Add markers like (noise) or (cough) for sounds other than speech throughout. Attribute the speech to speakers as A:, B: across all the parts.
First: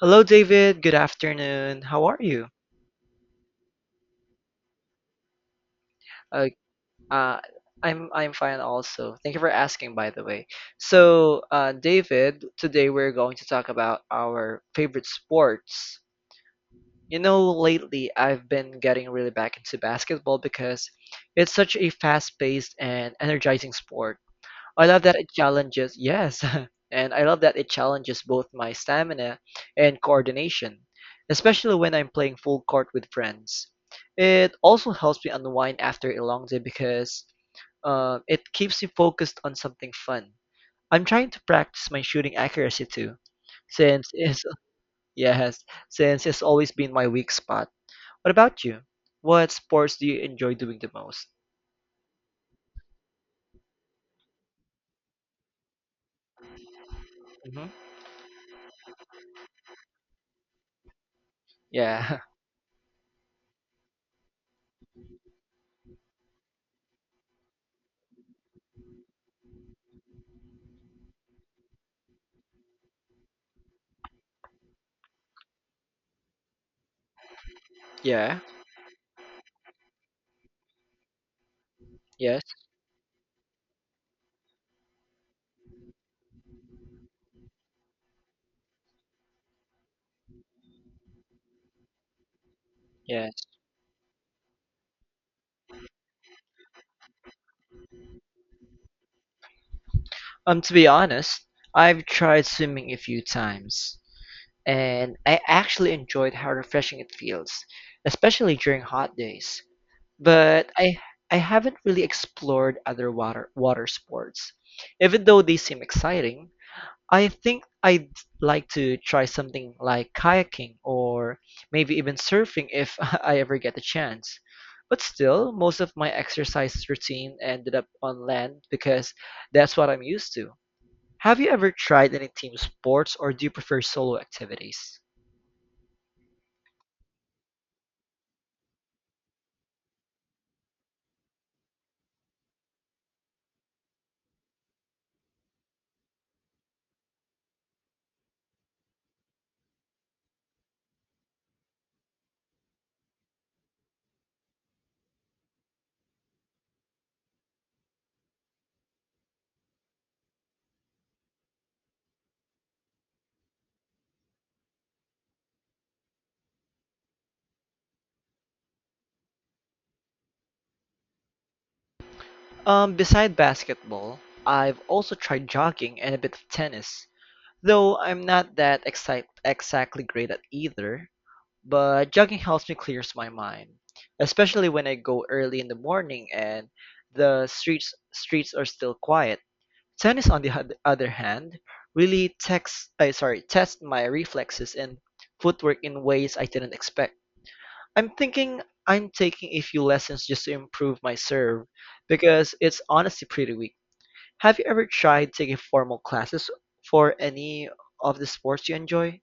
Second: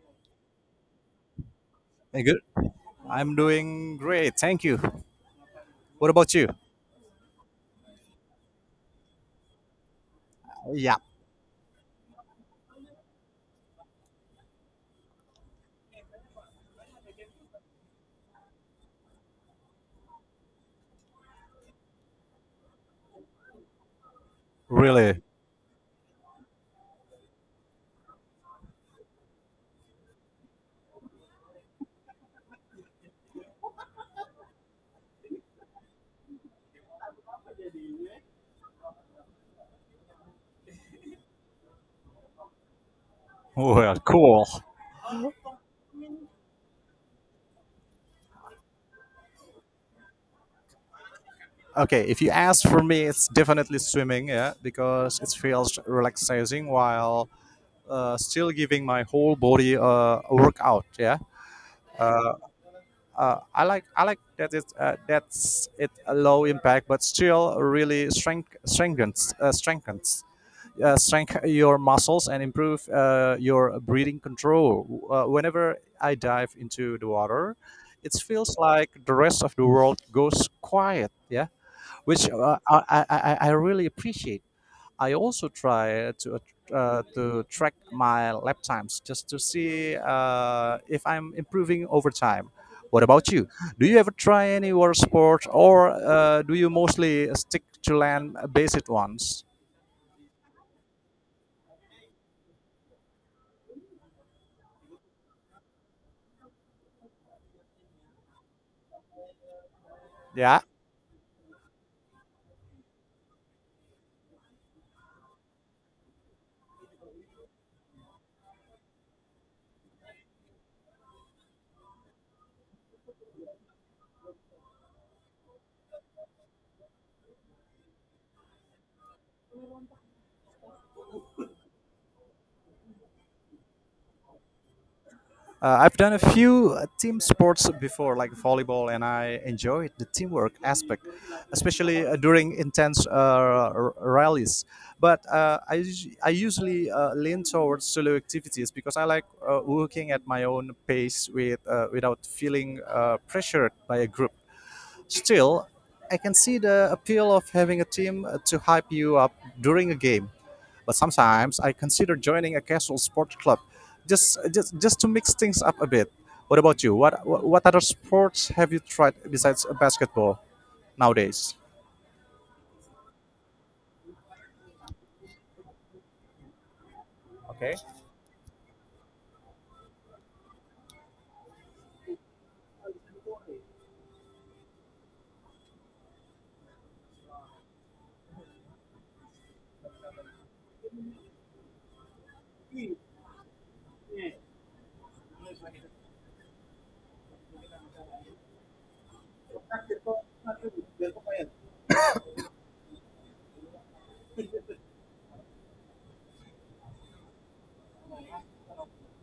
A: Hello, David. Good afternoon. How are
B: Hey, good.
A: you?
B: I'm doing great, thank you. What about
A: Uh,
B: you?
A: uh, I'm fine also. Thank you for asking, by the way.
B: Yeah.
A: So, David, today we're going to talk about our favorite sports. You know, lately I've been getting really back into basketball because it's such a fast-paced and energizing sport. I love that
B: Really?
A: (laughs) and I love that it challenges both my stamina and coordination, especially when I'm playing full court with friends. It also helps me unwind after a long day because it keeps me focused on something fun. I'm trying to practice my shooting accuracy too,
B: Well,
A: since it's
B: cool.
A: (laughs) yes, since it's always been my weak spot. What about you? What sports do you enjoy doing the most?
B: Okay, if you ask for me, it's definitely swimming, yeah, because it feels relaxing while
A: hmm
B: still giving my whole body a workout, yeah.
A: Yeah,
B: Uh, I like that it that's it a low impact, but still really strengthen your muscles and improve your breathing control. Whenever I dive into the water,
A: (laughs)
B: it
A: yeah,
B: feels like the rest of the world goes quiet. Yeah, which
A: yes,
B: I really appreciate. I also try to track my lap times just to see if I'm improving over time. What about
A: yeah.
B: you? Do you ever try any water sports, or do you mostly stick to land-based ones?
A: To be honest, I've tried swimming a few times, and I actually enjoyed how refreshing it feels, especially during hot days.
B: Yeah.
A: But I haven't really explored other water sports. Even though they seem exciting, I think I'd like to try something like kayaking or maybe even surfing if (laughs) I ever get the chance. But still, most of my exercise routine ended up on land because that's what I'm used to. Have you ever tried any team sports, or do you prefer solo activities?
B: I've done a few team sports before, like volleyball, and I enjoyed the teamwork aspect, especially during intense rallies. But I usually lean towards solo activities because I like working at my own pace with, without feeling pressured by a group. Still, I can see the appeal of having a team to hype you up during a game. But sometimes I consider joining a casual sport club, just to mix things up a bit. What about you? What other sports have you tried besides basketball nowadays?
A: Beside basketball, I've also tried jogging and a bit of tennis, though I'm not that excite exactly great at either, but jogging helps me clears my mind, especially when I go early in the morning and the streets are still quiet. Tennis, on the other hand, really test my reflexes and footwork in ways I didn't expect. I'm thinking I'm taking a few lessons just to improve my serve because it's honestly pretty weak. Have you ever tried taking formal classes for any of the sports you enjoy?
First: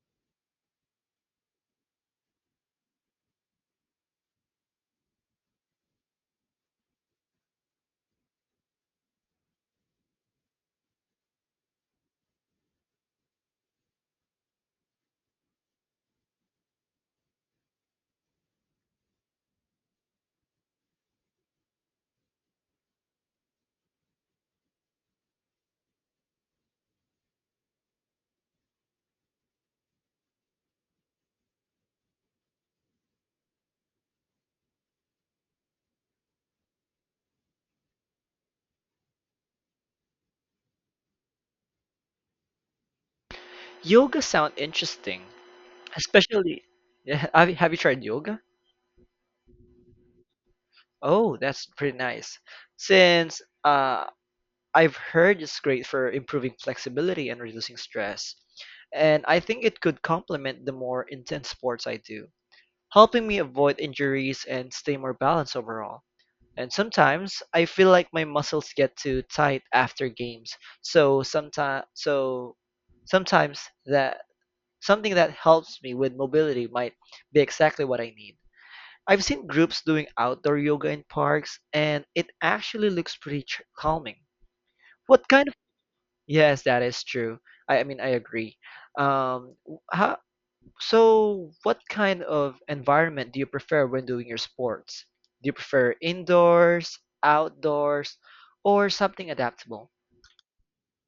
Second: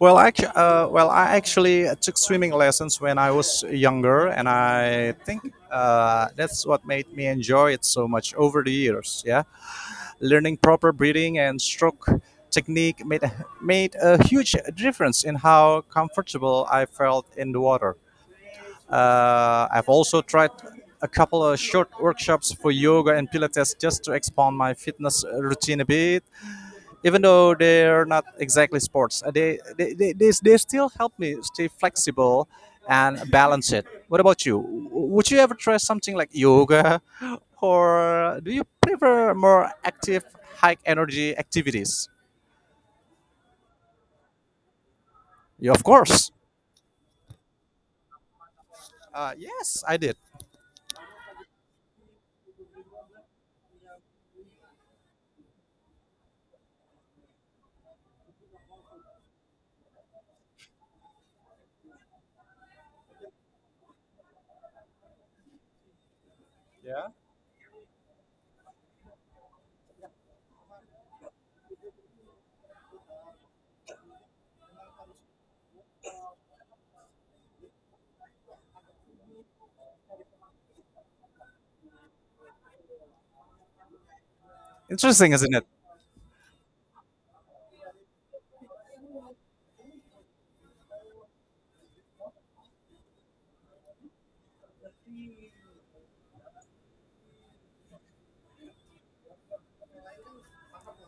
B: Well, I actually took swimming lessons when I was younger, and I think that's what made me enjoy it so much over the years. Yeah, learning proper breathing and stroke technique made a huge difference in how comfortable I felt in the water. I've also tried a couple of short workshops for yoga and Pilates just to expand my fitness routine a bit. Even though they're not exactly sports, they still help me stay flexible and balance it. What about you? Would you ever try something like yoga, (laughs) or do you prefer more active, high energy activities?
A: Yoga sound interesting,
B: Yeah, of course.
A: especially (laughs) yeah, have you tried yoga?
B: Yes, I did.
A: Oh, that's pretty nice. Since I've heard it's great for improving flexibility and reducing stress, and I think it could complement the more intense sports I do, helping me avoid injuries and stay more balanced overall. And sometimes I feel like my muscles get too tight after games. So sometimes that Something that helps me with mobility might be exactly what I need. I've seen groups doing outdoor yoga in parks, and it actually looks pretty calming. What
B: Interesting,
A: kind of
B: isn't it?
A: Yes, that is true. I mean, I agree. Um how So, what kind of environment do you prefer when doing your sports? Do you prefer indoors, outdoors, or something adaptable?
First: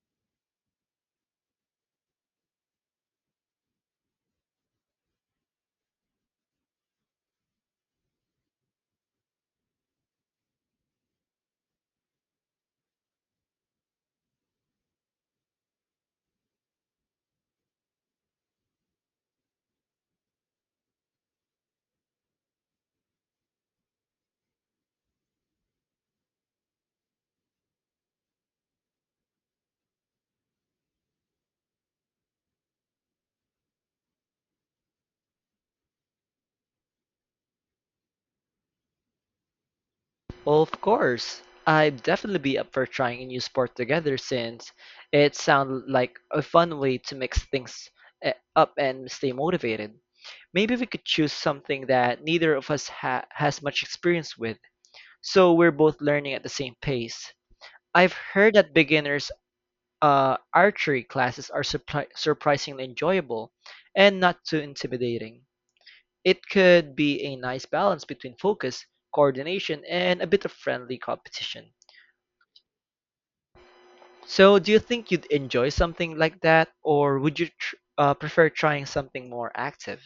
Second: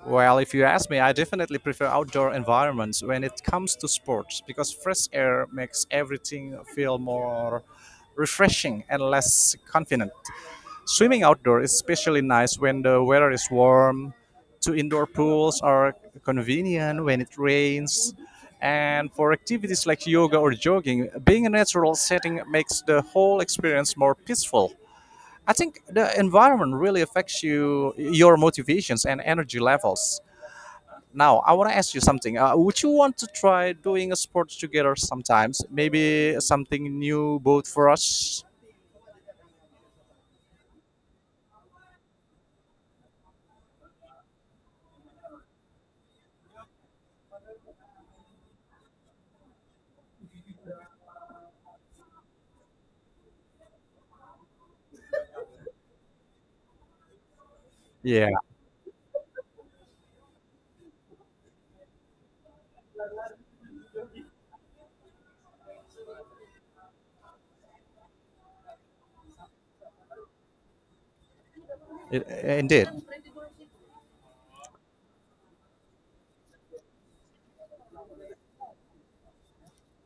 B: Well, if you ask me, I definitely prefer outdoor environments when it comes to sports because fresh air makes everything feel more refreshing and less confident. Swimming outdoor is especially nice when the weather is warm. Two indoor pools are convenient when it rains. And for activities like yoga or jogging, being in a natural setting makes the whole experience more peaceful. I think the environment really affects you, your motivations and energy levels. Now, I want to ask you something. Would you want to try doing a sport together sometimes? Maybe something new both for us?
A: Well, of course, I'd definitely be up for trying a new sport together since it sounds like a fun way to mix things up and stay motivated. Maybe we could choose something that neither of us has much experience with, so we're both learning at the same pace. I've
B: Yeah,
A: heard that beginners archery classes are surprisingly enjoyable and not too intimidating. It could be a nice balance between focus, coordination, and a bit of friendly competition.
B: indeed.
A: So, do you think you'd enjoy something like that, or would you prefer trying something more active?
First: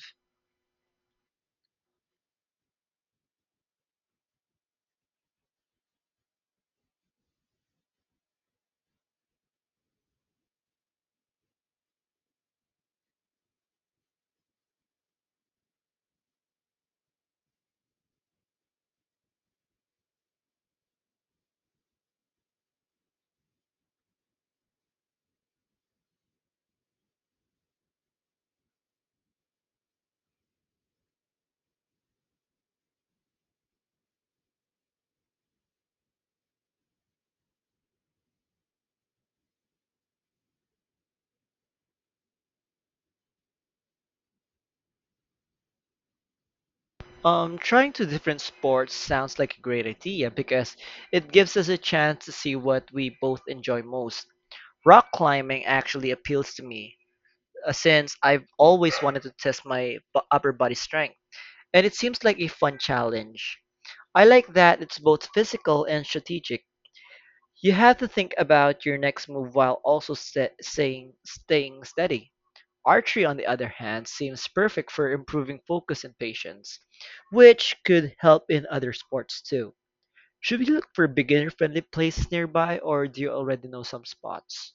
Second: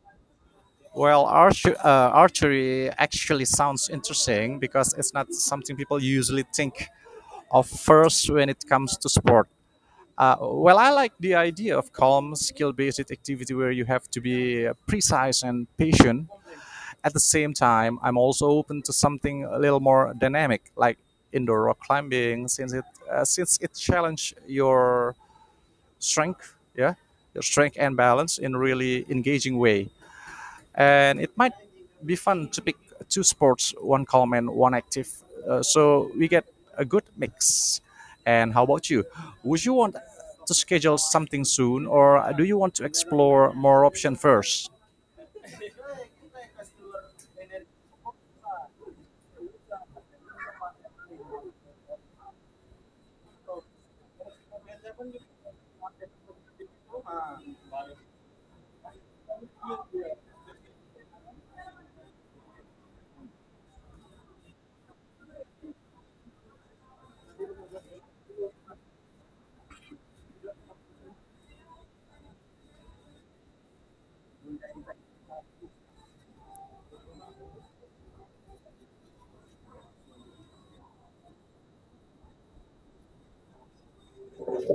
B: Well, archery actually sounds interesting because it's not something people usually think of first when it comes to sport. Well, I like the idea of calm, skill based activity where you have to be precise and patient. At the same time, I'm also open to something a little more dynamic, like indoor rock climbing, since it challenge your strength, yeah, your strength and balance in really engaging way. And it might be fun to pick two sports, one calm and one active, so we get a good mix. And how about you? Would you want to schedule something soon, or do you want to explore more option first?
A: Trying two different sports sounds like a great idea because it gives us a chance to see what we both enjoy most. Rock climbing actually appeals to me, since I've always wanted to test my upper body strength, and it seems like a fun challenge. I like that it's both physical and strategic. You have to think about your next move while also staying steady. Archery, on the other hand, seems perfect for improving focus and patience, which could help in other sports too. Should we look for beginner friendly places nearby, or do you already know some spots?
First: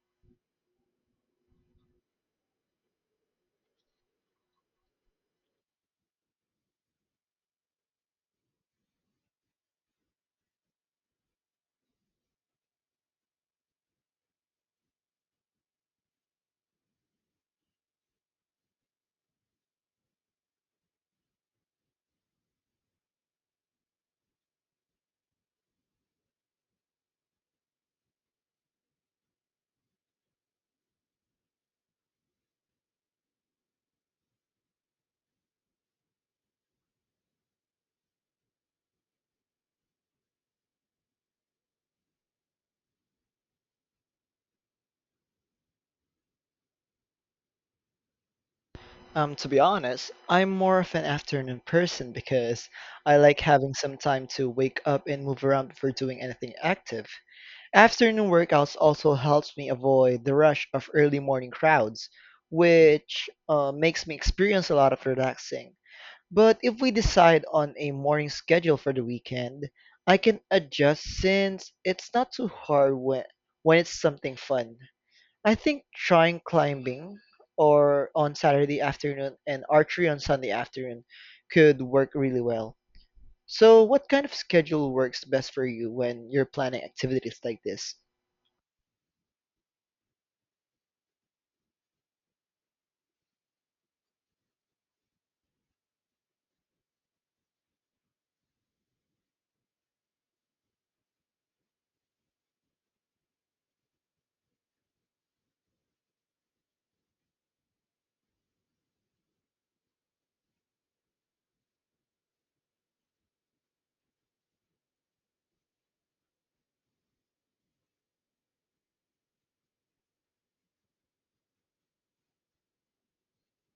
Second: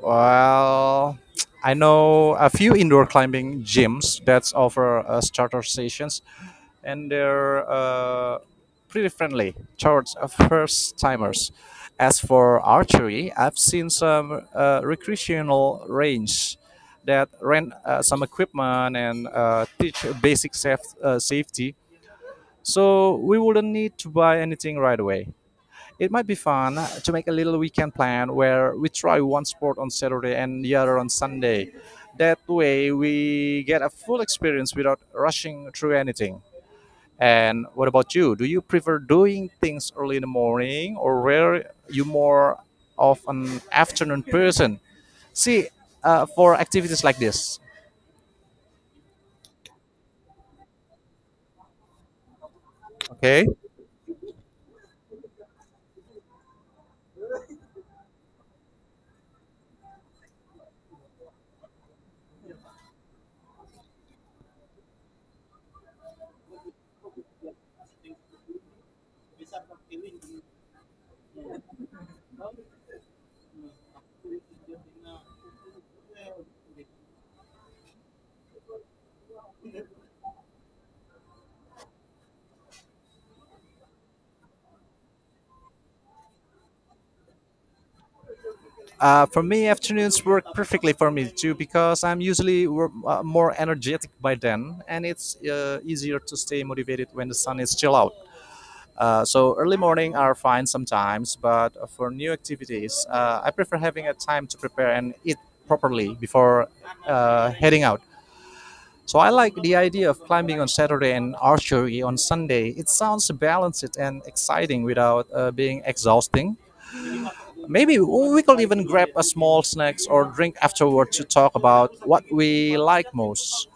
B: Well, I know a few indoor climbing gyms that offer starter sessions, and they're pretty friendly towards first timers. As for archery, I've seen some recreational range that rent some equipment and teach basic safety, so we wouldn't need to buy anything right away. It might be fun to make a little weekend plan where we try one sport on Saturday and the other on Sunday. That way, we get a full experience without rushing through anything. And what about you? Do you prefer doing things early in the morning or were you more of an afternoon person? See, for activities like this,
A: To be honest, I'm more of an afternoon person because I like
B: okay?
A: having some time to wake up and move around before doing anything active. Afternoon workouts also helps me avoid the rush of early morning crowds, which makes me experience a lot of relaxing. But if we decide on a morning schedule for the weekend, I can adjust since it's not too hard when it's something fun. I think trying climbing or on Saturday afternoon and archery on Sunday afternoon could work really well. So, what kind of schedule works best for you when you're planning activities like this?
B: For me, afternoons work perfectly for me too because I'm usually more energetic by then, and it's easier to stay motivated when the sun is still out. So early morning are fine sometimes, but for new activities, I prefer having a time to prepare and eat properly before heading out. So I like the idea of climbing on Saturday and archery on Sunday. It sounds balanced and exciting without being exhausting. Maybe we could even grab a small snacks or drink afterward to talk about what we like most.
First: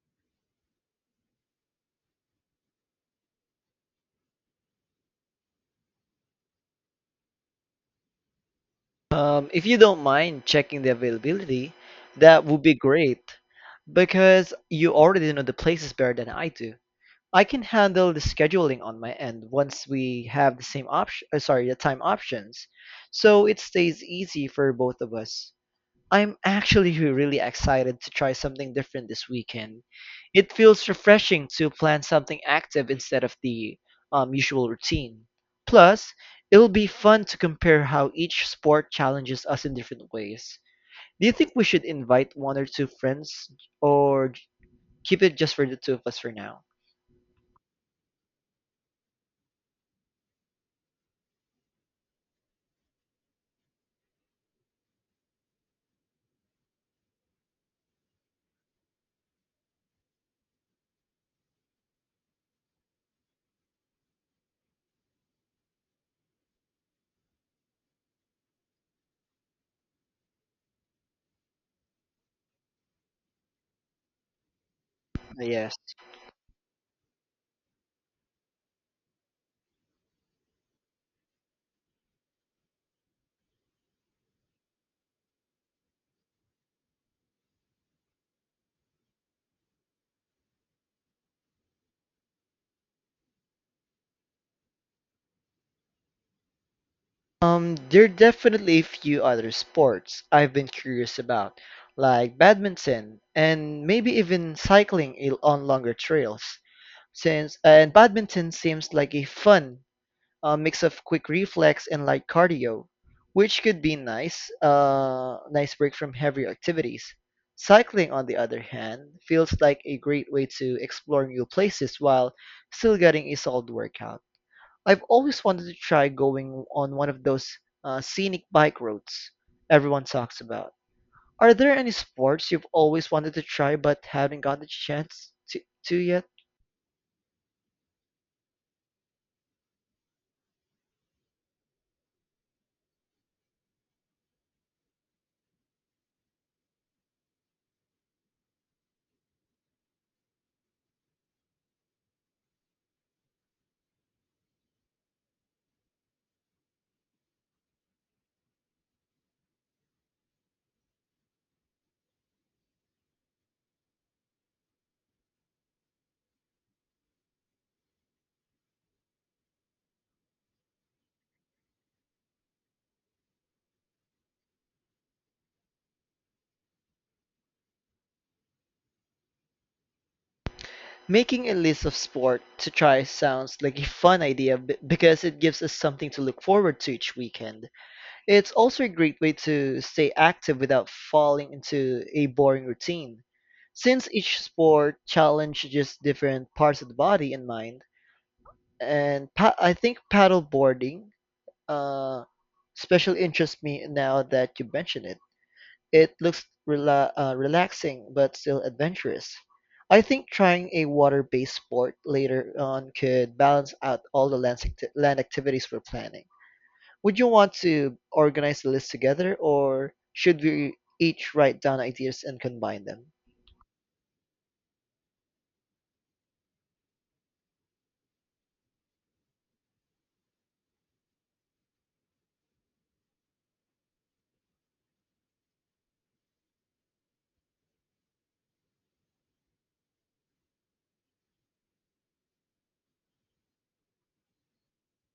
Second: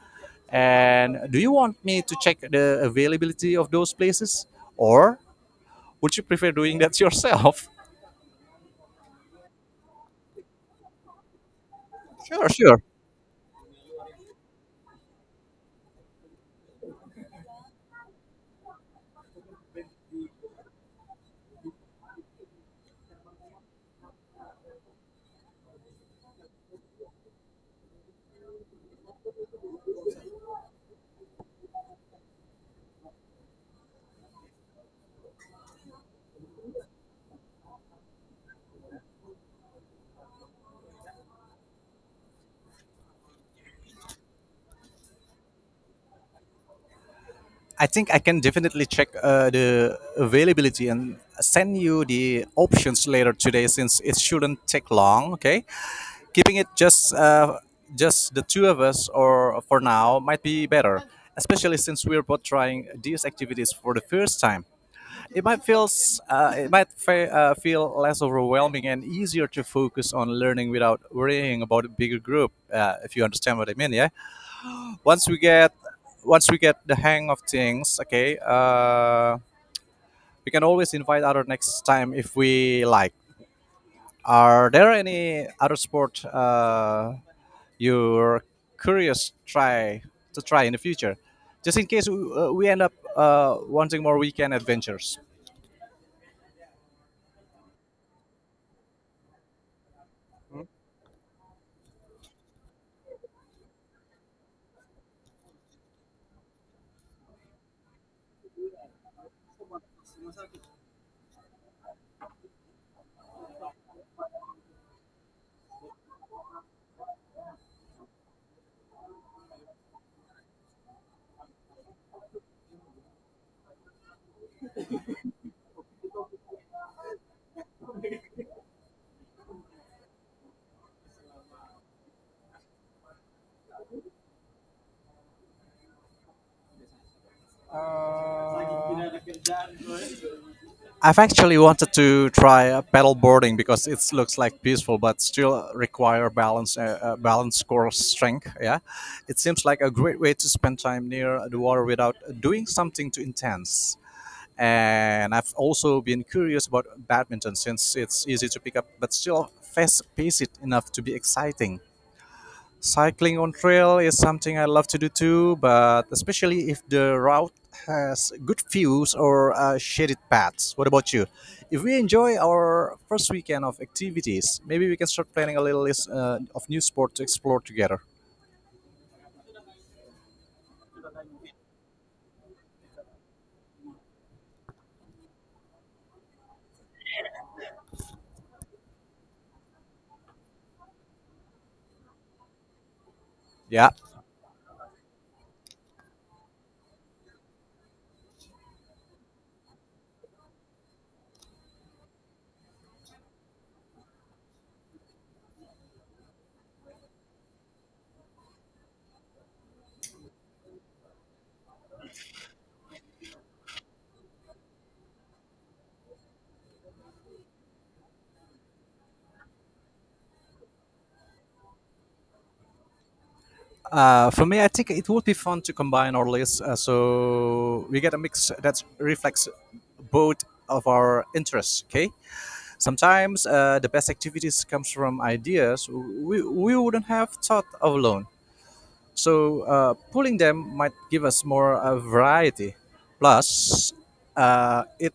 B: And do you want me to check the availability of those places? Or would you prefer doing that yourself? (laughs)
A: If you don't mind checking the availability, that
B: Sure,
A: would be
B: sure.
A: great because you already know the places better than I do. I can handle the scheduling on my end once we have the the time options. So it stays easy for both of us. I'm actually really excited to try something different this weekend. It feels refreshing to plan something active instead of the usual routine. Plus, it'll be fun to compare how each sport challenges us in different ways. Do you think we should invite one or two friends, or keep it just for the two of us for now?
B: I think I can definitely check the availability and send you the options later today since it shouldn't take long, okay? Keeping it just the two of us or for now might be better, especially since we're both trying these activities for the first time. It might feel feel less overwhelming and easier to focus on learning without worrying about a bigger group, if you understand what I mean, yeah. Once we get
A: Yes.
B: once we get the hang of things, okay, we can always invite other next time if we like. Are there any other sport you're curious try to try in the future, just in case we end up wanting more weekend adventures.
A: There are definitely a few other sports I've been curious about, like badminton and maybe even cycling on longer trails. Since and Badminton seems like a fun mix of quick reflex and light cardio, which could be nice break from heavier activities. Cycling, on the other hand, feels like a great way to explore new places while still getting a solid workout. I've always wanted to try going on one of those scenic bike roads everyone talks about. Are there any sports you've always wanted to try but haven't gotten the chance to yet?
B: I've actually wanted to try paddle boarding because it looks like peaceful, but still require balance, balance, core strength. Yeah, it seems like a great way to spend time near the water without doing something too intense. And I've also been curious about badminton since it's easy to pick up but still fast paced enough to be exciting. Cycling on trail is something I love to do too, but especially if the route has good views or shaded paths. What about you? If we enjoy our first weekend of activities, maybe we can start planning a little list of new sport to explore together.
A: Making a list of sport to try sounds like a fun idea because it gives us something to look forward to each weekend. It's also a great way to stay active without falling into a boring routine.
B: Yeah.
A: Since each sport challenges different parts of the body and mind, and I think paddle boarding uh, special interests me now that you mention it. It looks relaxing but still adventurous. I think trying a water-based sport later on could balance out all the land activities we're planning. Would you want to organize the list together, or should we each write down ideas and combine them?
B: For me, I think it would be fun to combine our list so we get a mix that reflects both of our interests. Okay, sometimes the best activities comes from ideas we wouldn't have thought of alone. So pulling them might give us more variety. Plus, uh, it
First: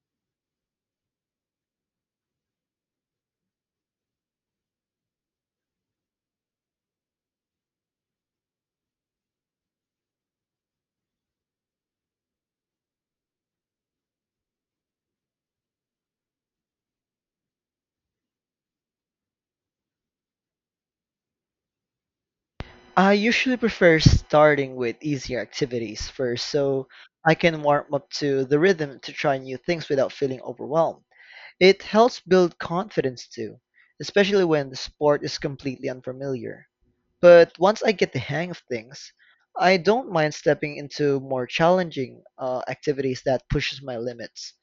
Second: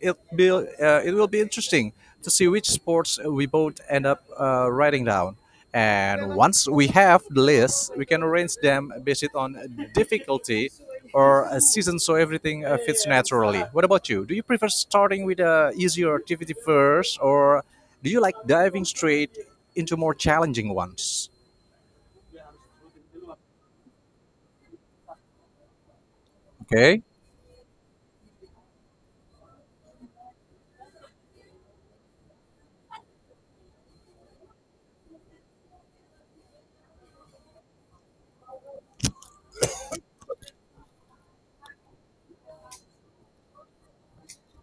B: it be uh, it will be interesting to see which sports we both end up writing down. And once we have the list, we can arrange them based on difficulty or a season, so everything fits naturally. What about you? Do you prefer starting with a easier activity first, or do you like diving straight into more challenging ones?
A: I usually prefer starting with easier activities first so
B: Okay.
A: I can warm up to the rhythm to try new things without feeling overwhelmed. It helps build confidence too, especially when the sport is completely unfamiliar. But once I get the hang of things, I don't mind stepping into more challenging activities that pushes my limits.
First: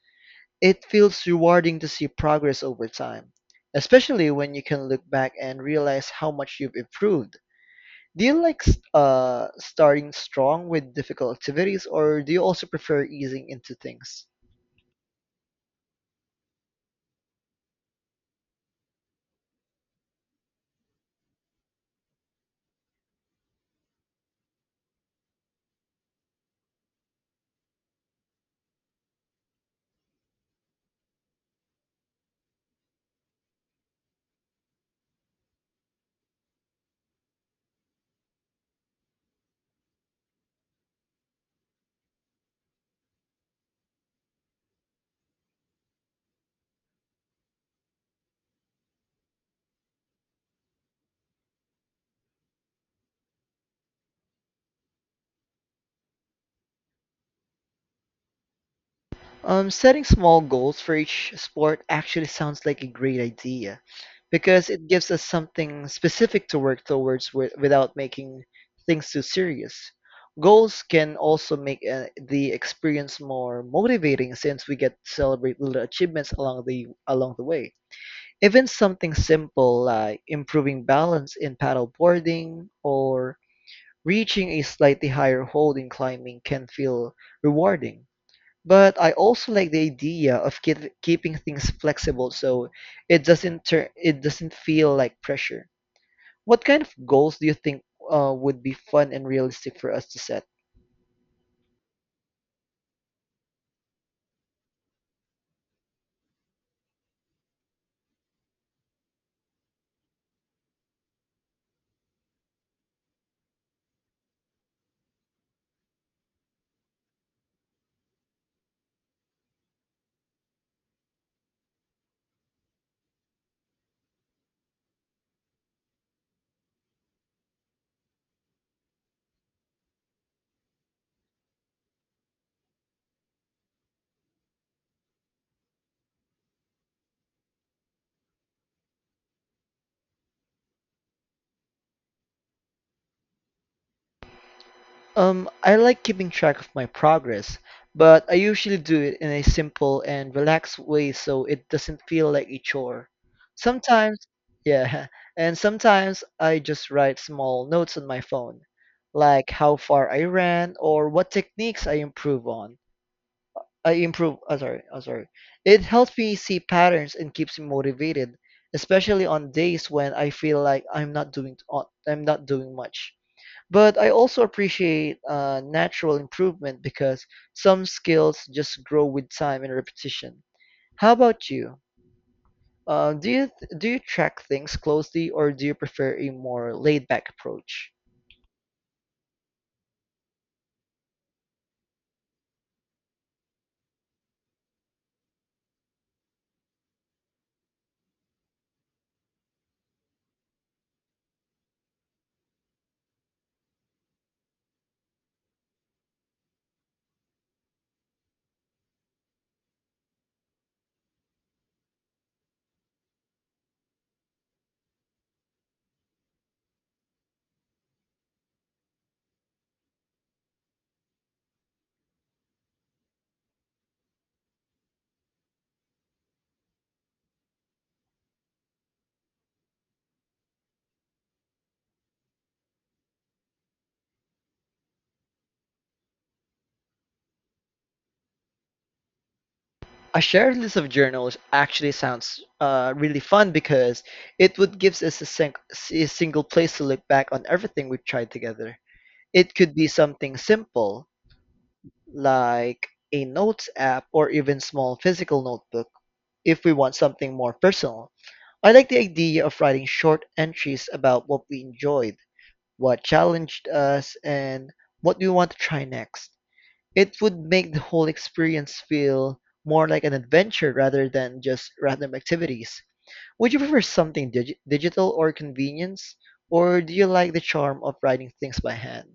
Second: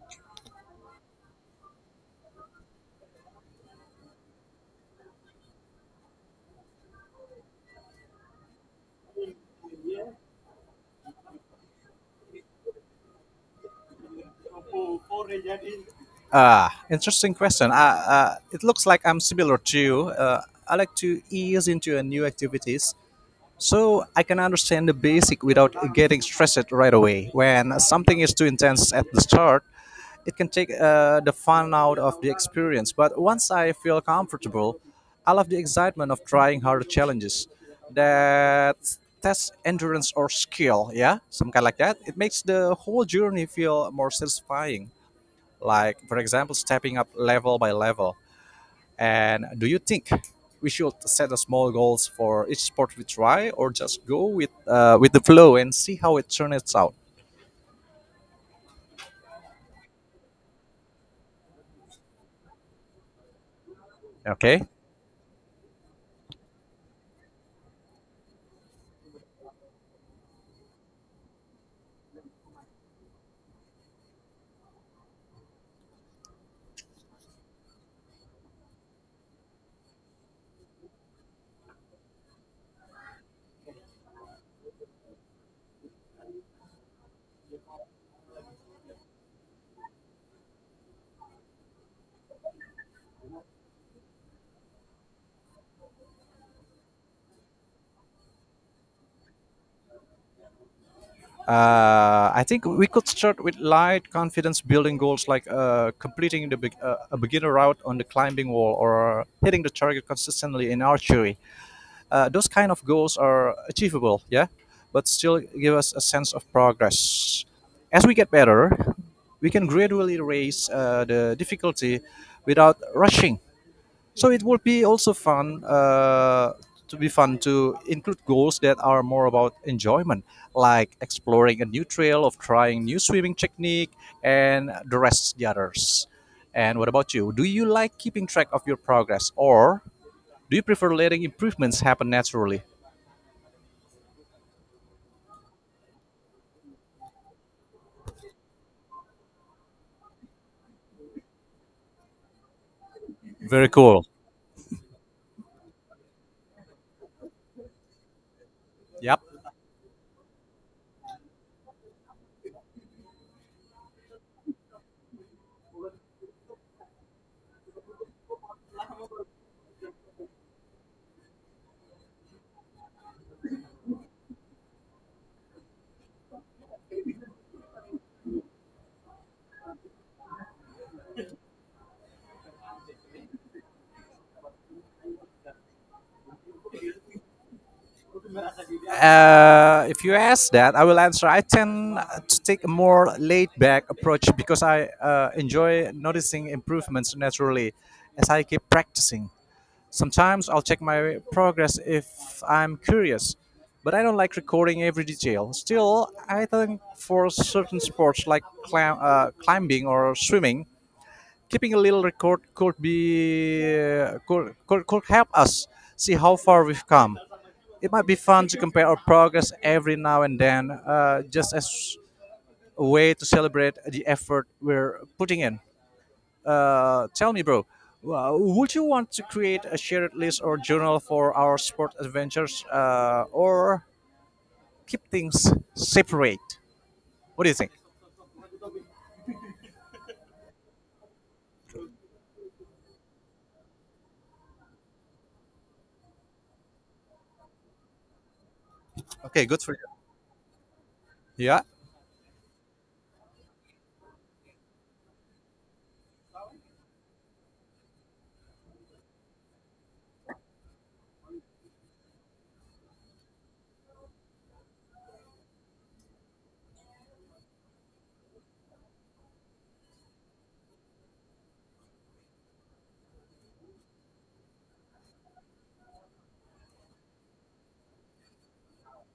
A: It feels rewarding to see progress over time, especially when you can look back and realize how much you've improved. Do you like starting strong with difficult activities, or do you also prefer easing into things?
B: Ah, interesting question. It looks like I'm similar to you. I like to ease into a new activities, so I can understand the basic without getting stressed right away. When something is too intense at the start, it can take the fun out of the experience. But once I feel comfortable, I love the excitement of trying harder challenges that test endurance or skill. Yeah, some kind like that. It makes the whole journey feel more satisfying. Like for example, stepping up level by level. And do you think we should set a small goals for each sport we try, or just go with the flow and see how it turns out?
A: Setting small goals for each sport actually sounds like a great idea
B: Okay.
A: because it gives us something specific to work towards without making things too serious. Goals can also make the experience more motivating since we get to celebrate little achievements along the way, even something simple like improving balance in paddle boarding or reaching a slightly higher hold in climbing can feel rewarding, but I also like the idea of keeping things flexible so it doesn't feel like pressure. What kind of goals do you think would be fun and realistic for us to set?
B: I think we could start with light confidence building goals like completing a beginner route on the climbing wall or hitting the target consistently in archery. Those kind of goals are achievable, yeah, but still give us a sense of progress. As we get better, we can gradually raise the difficulty without rushing, so it will be also fun to be fun to include goals that are more about enjoyment, like exploring a new trail of trying new swimming technique and the rest the others. And what about you? Do you like keeping track of your progress or do you prefer letting improvements happen naturally?
A: I like keeping track of my progress, but I usually do it in a simple and relaxed way so it doesn't feel like a chore.
B: Very cool.
A: Sometimes, yeah, (laughs) and sometimes I just write small notes on my phone,
B: Yep.
A: like how far I ran or what techniques I improve on. I improve, oh, sorry, oh, sorry. It helps me see patterns and keeps me motivated, especially on days when I feel like I'm not doing much. But I also appreciate natural improvement because some skills just grow with time and repetition. How about you? Uh, do you do you track things closely, or do you prefer a more laid back approach?
B: If you ask that, I will answer. I tend to take a more laid back approach because I enjoy noticing improvements naturally as I keep practicing. Sometimes I'll check my progress if I'm curious, but I don't like recording every detail. Still, I think for certain sports like climbing or swimming, keeping a little record could could help us see how far we've come. It might be fun to compare our progress every now and then, just as a way to celebrate the effort we're putting in. Tell me, bro, would you want to create a shared list or journal for our sport adventures, or keep things separate? What do you think?
A: A shared list of journals actually sounds really fun because it would gives us a single place to look back on everything we've tried together. It could be something simple
B: Yeah.
A: like a notes app or even small physical notebook if we want something more personal. I like the idea of writing short entries about what we enjoyed, what challenged us, and what we want to try next. It would make the whole experience feel more like an adventure rather than just random activities. Would you prefer something digital or convenience, or do you like the charm of writing things by hand?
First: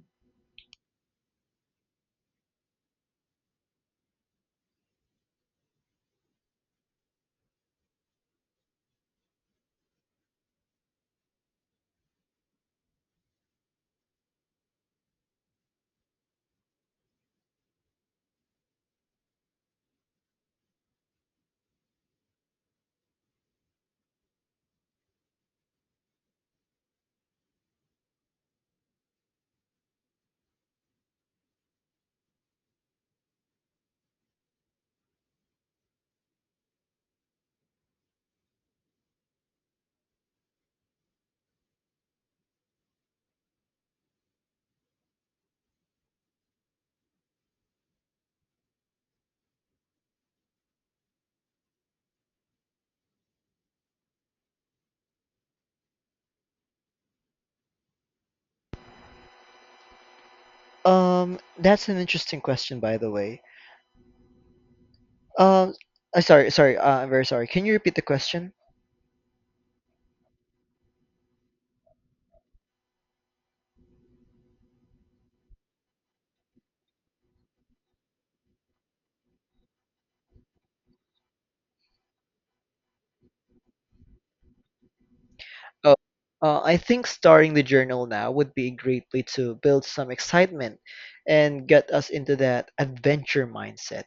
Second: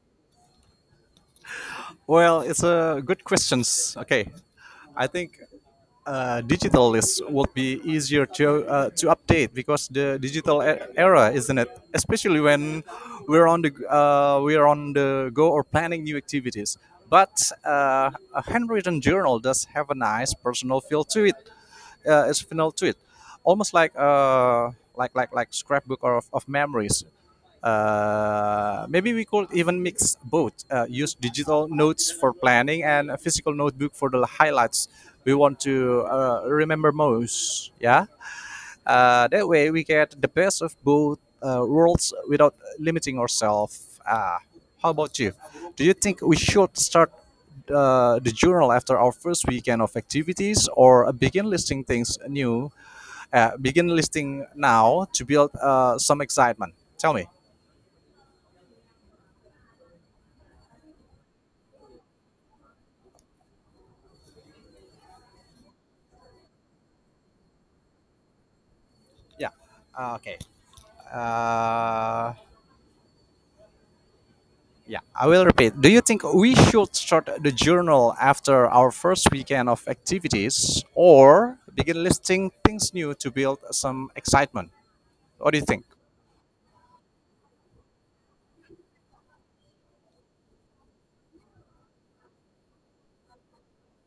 B: Well, it's a good questions. Okay, I think digital is would be easier to update because the digital era, isn't it? Especially when we're on the go or planning new activities. But a handwritten journal does have a nice personal feel to it its final tweet, almost like scrapbook or of memories. Maybe we could even mix both. Use digital notes for planning and a physical notebook for the highlights we want to remember most. Yeah. That way, we get the best of both worlds without limiting ourselves. Ah, how about you? Do you think we should start the journal after our first weekend of activities, or begin listing things new? Begin listing now to build some excitement. Tell me.
A: That's an interesting question, by the way. Um, I'm very sorry. Can you repeat the question?
B: Yeah. Okay. Uh, yeah, I will repeat. Do you think we should start the journal after our first weekend of activities or begin listing things new to build some excitement? What do you think?
A: Oh, I think starting the journal now would be a great way to build some excitement and get us into that adventure mindset.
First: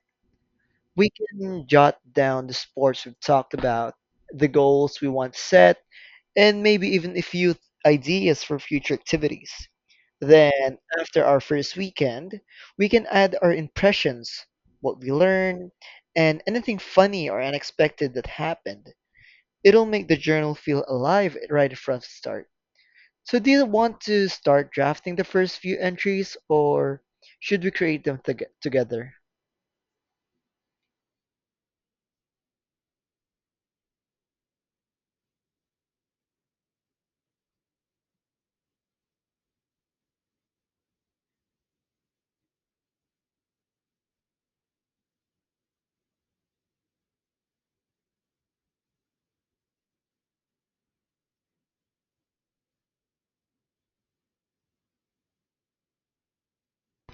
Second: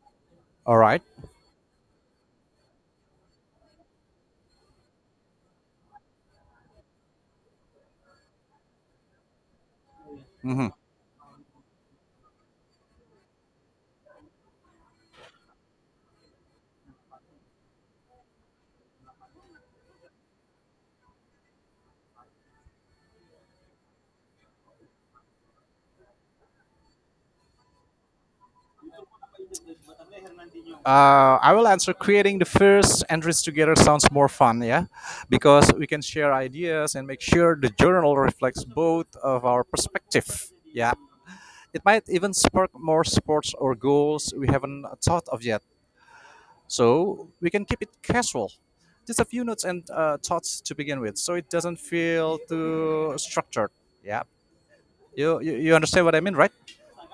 B: All right.
A: We can jot down the sports we've talked about, the goals we want set, and maybe even a few ideas for future activities.
B: Mhm.
A: Then, after our first weekend, we can add our impressions, what we learned, and anything funny or unexpected that happened. It'll make the journal feel alive right from the start. So do you want to start drafting the first few entries or should we create them together?
B: I will answer creating the first entries together sounds more fun, yeah? Because we can share ideas and make sure the journal reflects both of our perspective. Yeah. It might even spark more sports or goals we haven't thought of yet. So we can keep it casual. Just a few notes and thoughts to begin with, so it doesn't feel too structured. Yeah, you understand what I mean, right?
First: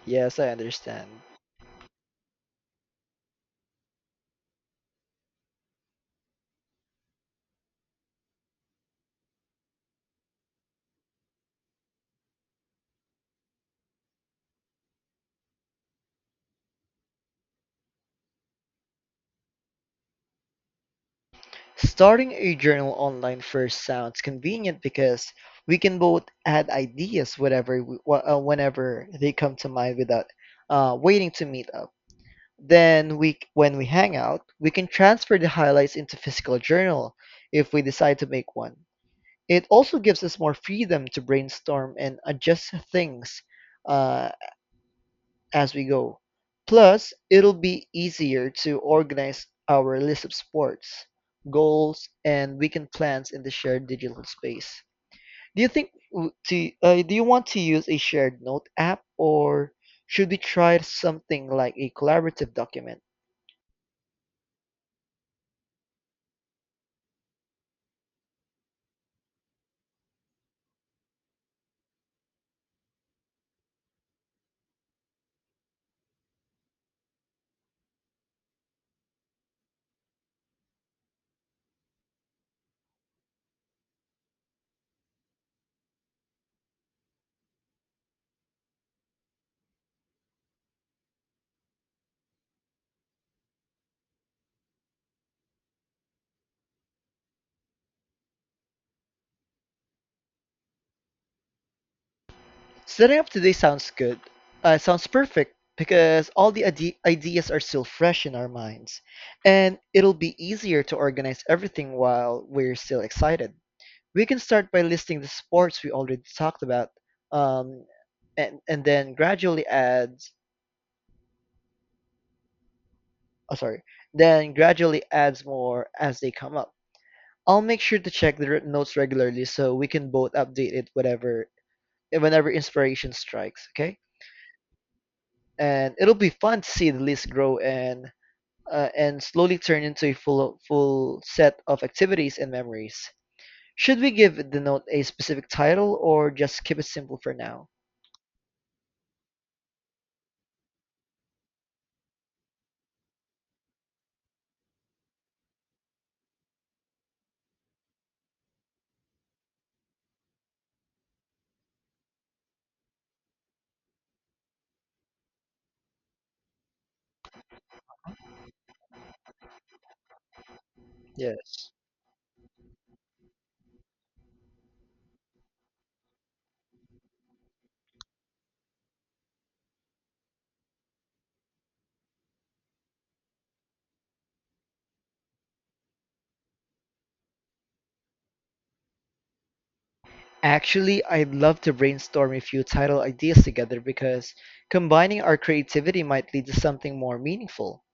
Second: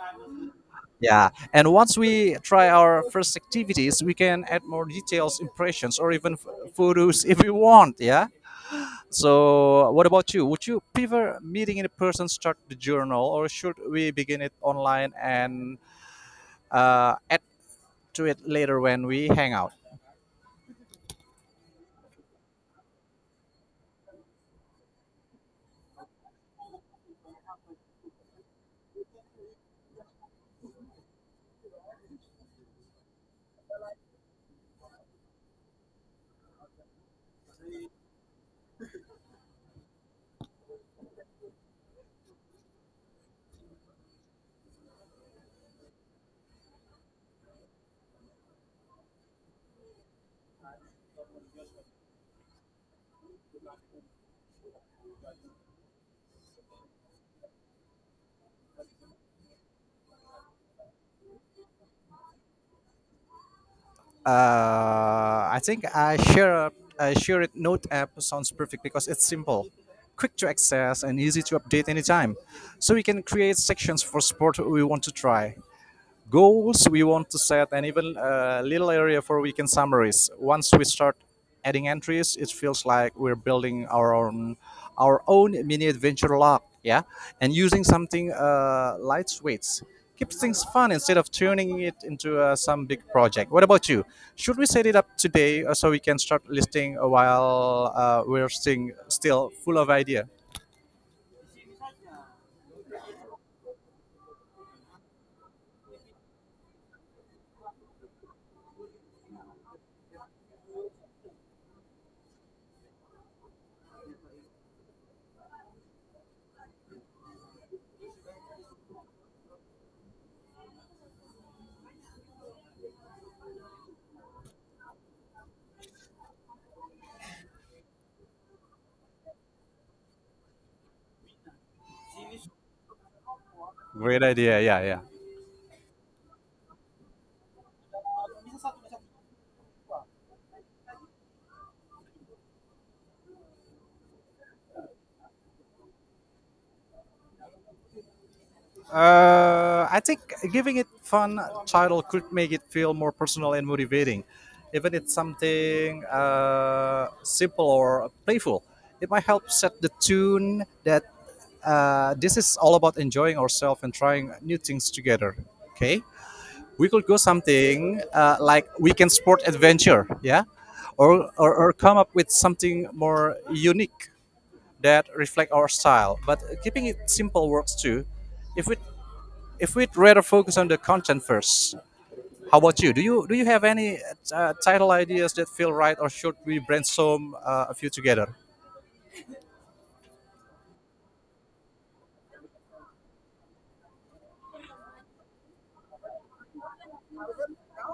A: Yes, I understand.
B: Yeah, and once we try our first activities, we can add more details, impressions, or even photos if we want. Yeah. So, what about you? Would you prefer meeting in person, start the journal, or should we begin it online and add to it later when we hang out?
A: Starting a journal online first sounds convenient because we can both add ideas whatever whenever they come to mind without waiting to meet up. Then we When we hang out, we can transfer the highlights into physical journal if we decide to make one. It also gives us more freedom to brainstorm and adjust things uh, as we go. Plus, it'll be easier to organize our list of sports, goals, and weekend plans in the shared digital space. Do you think w- to do you want to use a shared note app or should we try something like a collaborative document?
B: Uh, I think I share it note app sounds perfect because it's simple, quick to access, and easy to update anytime. So we can create sections for sport we want to try, goals we want to set and even a little area for weekend summaries once we start adding entries. It feels like we're building our own mini adventure log, yeah, and using something lightweight keeps things fun instead of turning it into some big project. What about you? Should we set it up today, so we can start listing while we're still full of idea?
A: Setting up today sounds good. Sounds perfect because all the ideas are still fresh in our minds, and it'll be easier to organize everything while we're still excited. We can start by listing the sports we already talked about, um, and then gradually adds. Oh, sorry. Then gradually adds more as they come up. I'll make sure to check the notes regularly so we can both update it whatever whenever inspiration strikes. Okay,
B: Great idea. Yeah, yeah.
A: and it'll be fun to see the list grow and slowly turn into a full set of activities and memories. Should we give the note a specific title or just keep it simple for now?
B: I think giving it fun title could make it feel more personal and motivating. Even if it's something simple or playful, it might help set the tune that this is all about enjoying ourselves and trying new things together. Okay, we could go something like weekend sport adventure, yeah,
A: Yes.
B: or come up with something more unique that reflect our style. But keeping it simple works too if we if we'd rather focus on the content first. How about you? Do you have any title ideas that feel right, or should we brainstorm a few together?
A: Actually, I'd love to brainstorm a few title ideas together because combining our creativity might lead to something more meaningful.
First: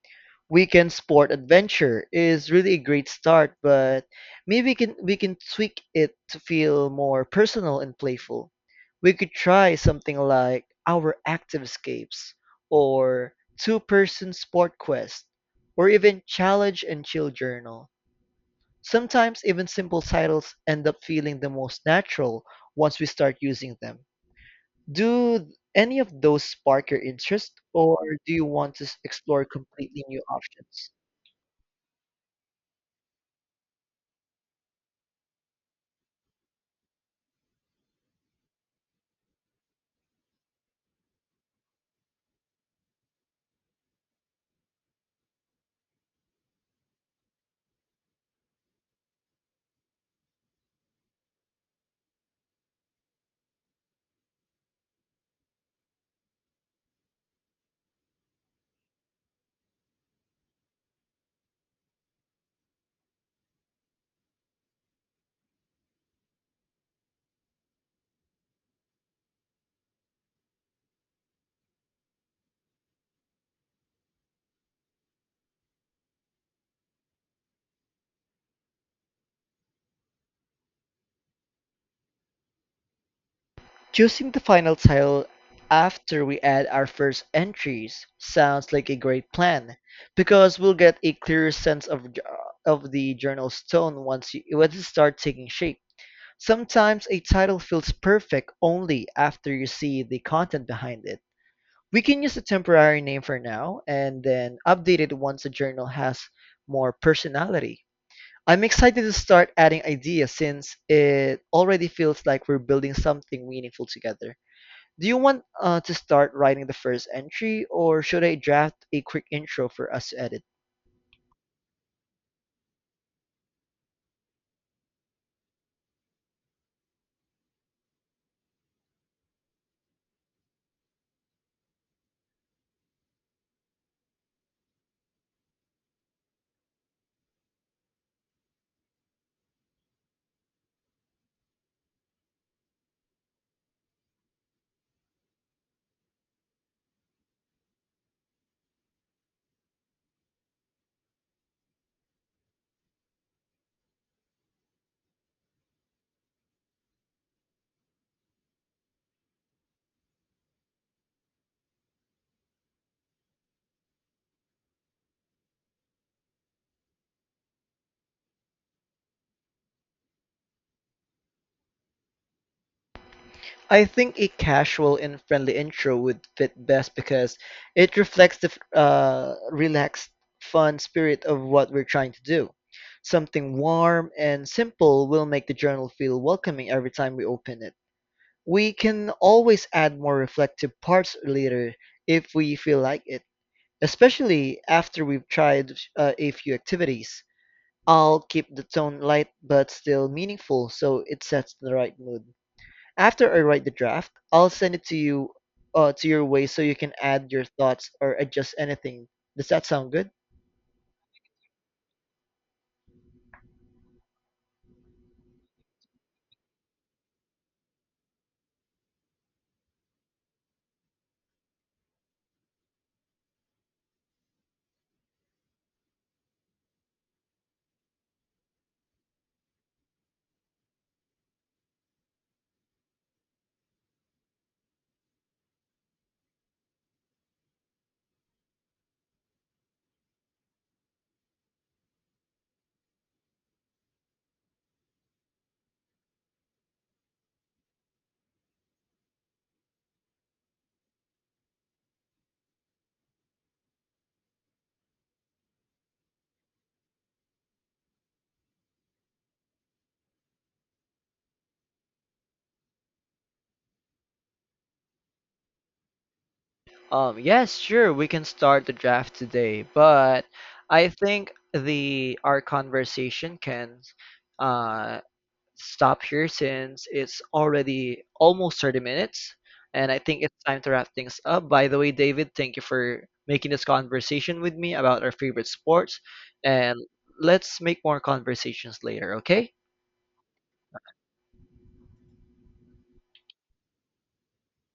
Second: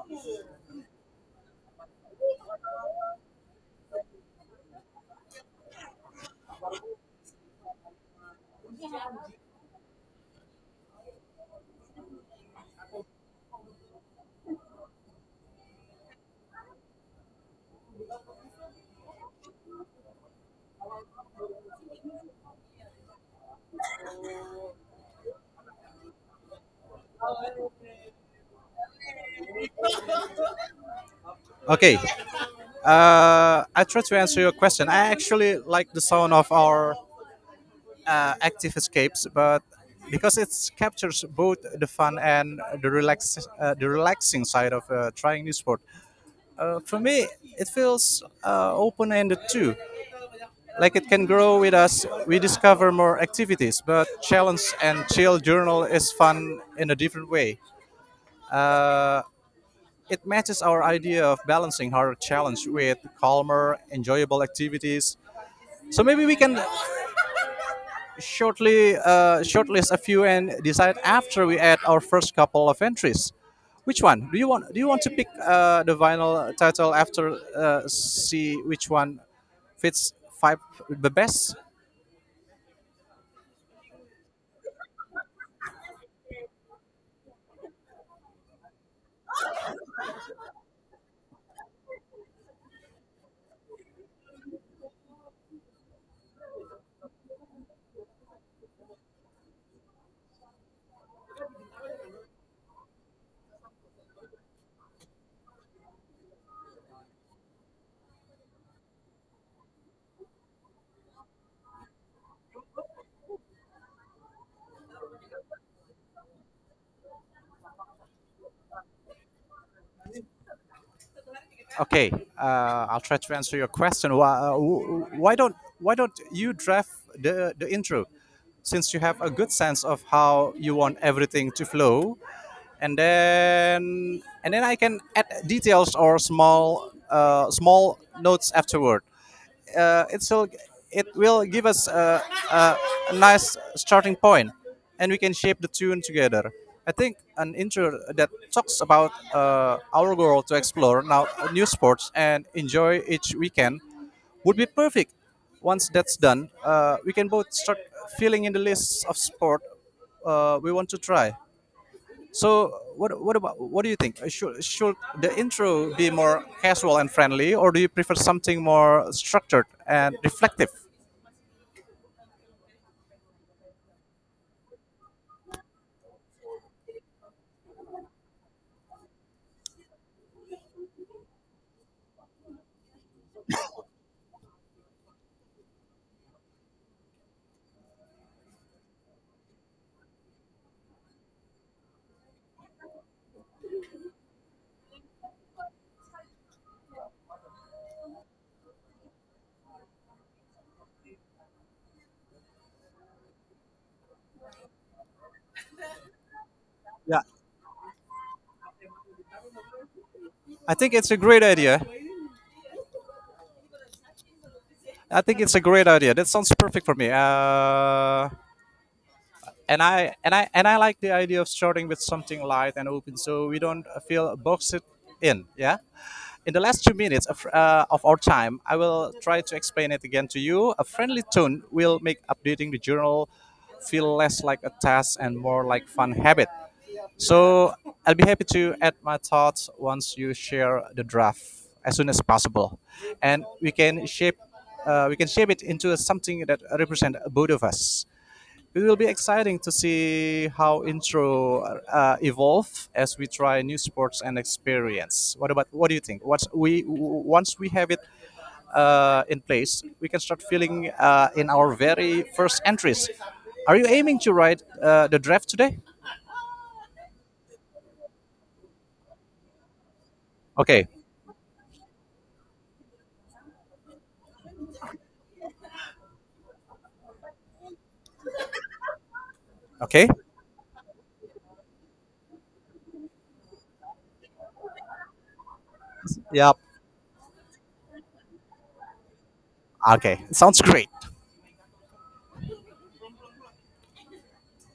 A: Weekend Sport Adventure is really a great start, but maybe we can tweak it to feel more personal and playful. We could try something like Our Active Escapes or Two Person Sport Quest or even Challenge and Chill Journal. Sometimes even simple titles end up feeling the most natural once we start using them. Do any of those spark your interest, or do you want to explore completely new options?
B: Okay, I try to answer your question. I actually like the sound of our active escapes, but because it captures both the fun and the relaxing side of trying new sport. For me, it feels open-ended too, like it can grow with us we discover more activities. But challenge and chill journal is fun in a different way. uh, it matches our idea of balancing hard challenge with calmer enjoyable activities. So maybe we can shortly shortlist a few and decide after we add our first couple of entries. Which one do you want? Do you want to pick the vinyl title after see which one fits five the best.
A: Choosing the final title after we add our first entries sounds like a great plan because we'll get a clearer sense of of the journal's tone once it starts taking shape. Sometimes a title feels perfect only after you see the content behind it. We can use a temporary name for now and then update it once the journal has more personality. I'm excited to start adding ideas since it already feels like we're building something meaningful together. Do you want to start writing the first entry, or should I draft a quick intro for us to edit?
B: Okay, I'll try to answer your question. Why don't you draft the intro, since you have a good sense of how you want everything to flow, and then I can add details or small notes afterward. It will it will give us a, a nice starting point, and we can shape the tune together. I think an intro that talks about our goal to explore now new sports and enjoy each weekend would be perfect. Once that's done, we can both start filling in the list of sport we want to try. So what do you think? Should the intro be more casual and friendly, or do you prefer something more structured and reflective?
A: I think a casual and friendly intro would fit best because it reflects the relaxed, fun spirit of what we're trying to do. Something warm and simple will make the journal feel welcoming every time we open it. We can always add more reflective parts later if we feel like it, especially after we've tried a few activities. I'll keep the tone light but still meaningful so it sets the right mood. After I write the draft, I'll send it to you to your way so you can
B: Yeah,
A: add your thoughts or adjust anything. Does that sound good?
B: I think it's a great idea. I think it's a great idea. That sounds perfect for me. And I like the idea of starting with something light and open, so we don't feel boxed in. Yeah. In the last 2 minutes of our time, I will try to explain it again to you. A friendly tone will make updating the journal feel less like a task and more like fun habit. So I'll be happy to add my thoughts once you share the draft as soon as possible, and we can shape we can shape it into something that represents both of us. It will be exciting to see how intro evolve as we try new sports and experience. What about what do you think? Once we have it in place, we can start feeling in our very first entries. Are you aiming to write the draft today?
A: Yes, sure, we can start the draft today, but
B: Okay.
A: I think the our conversation can uh, stop here since it's already almost 30 minutes and I
B: Okay.
A: think it's time to wrap things up. By the way, David, thank you for making this conversation with me about our favorite sports
B: Yep.
A: and let's make more conversations later, okay?
B: Okay. Sounds great.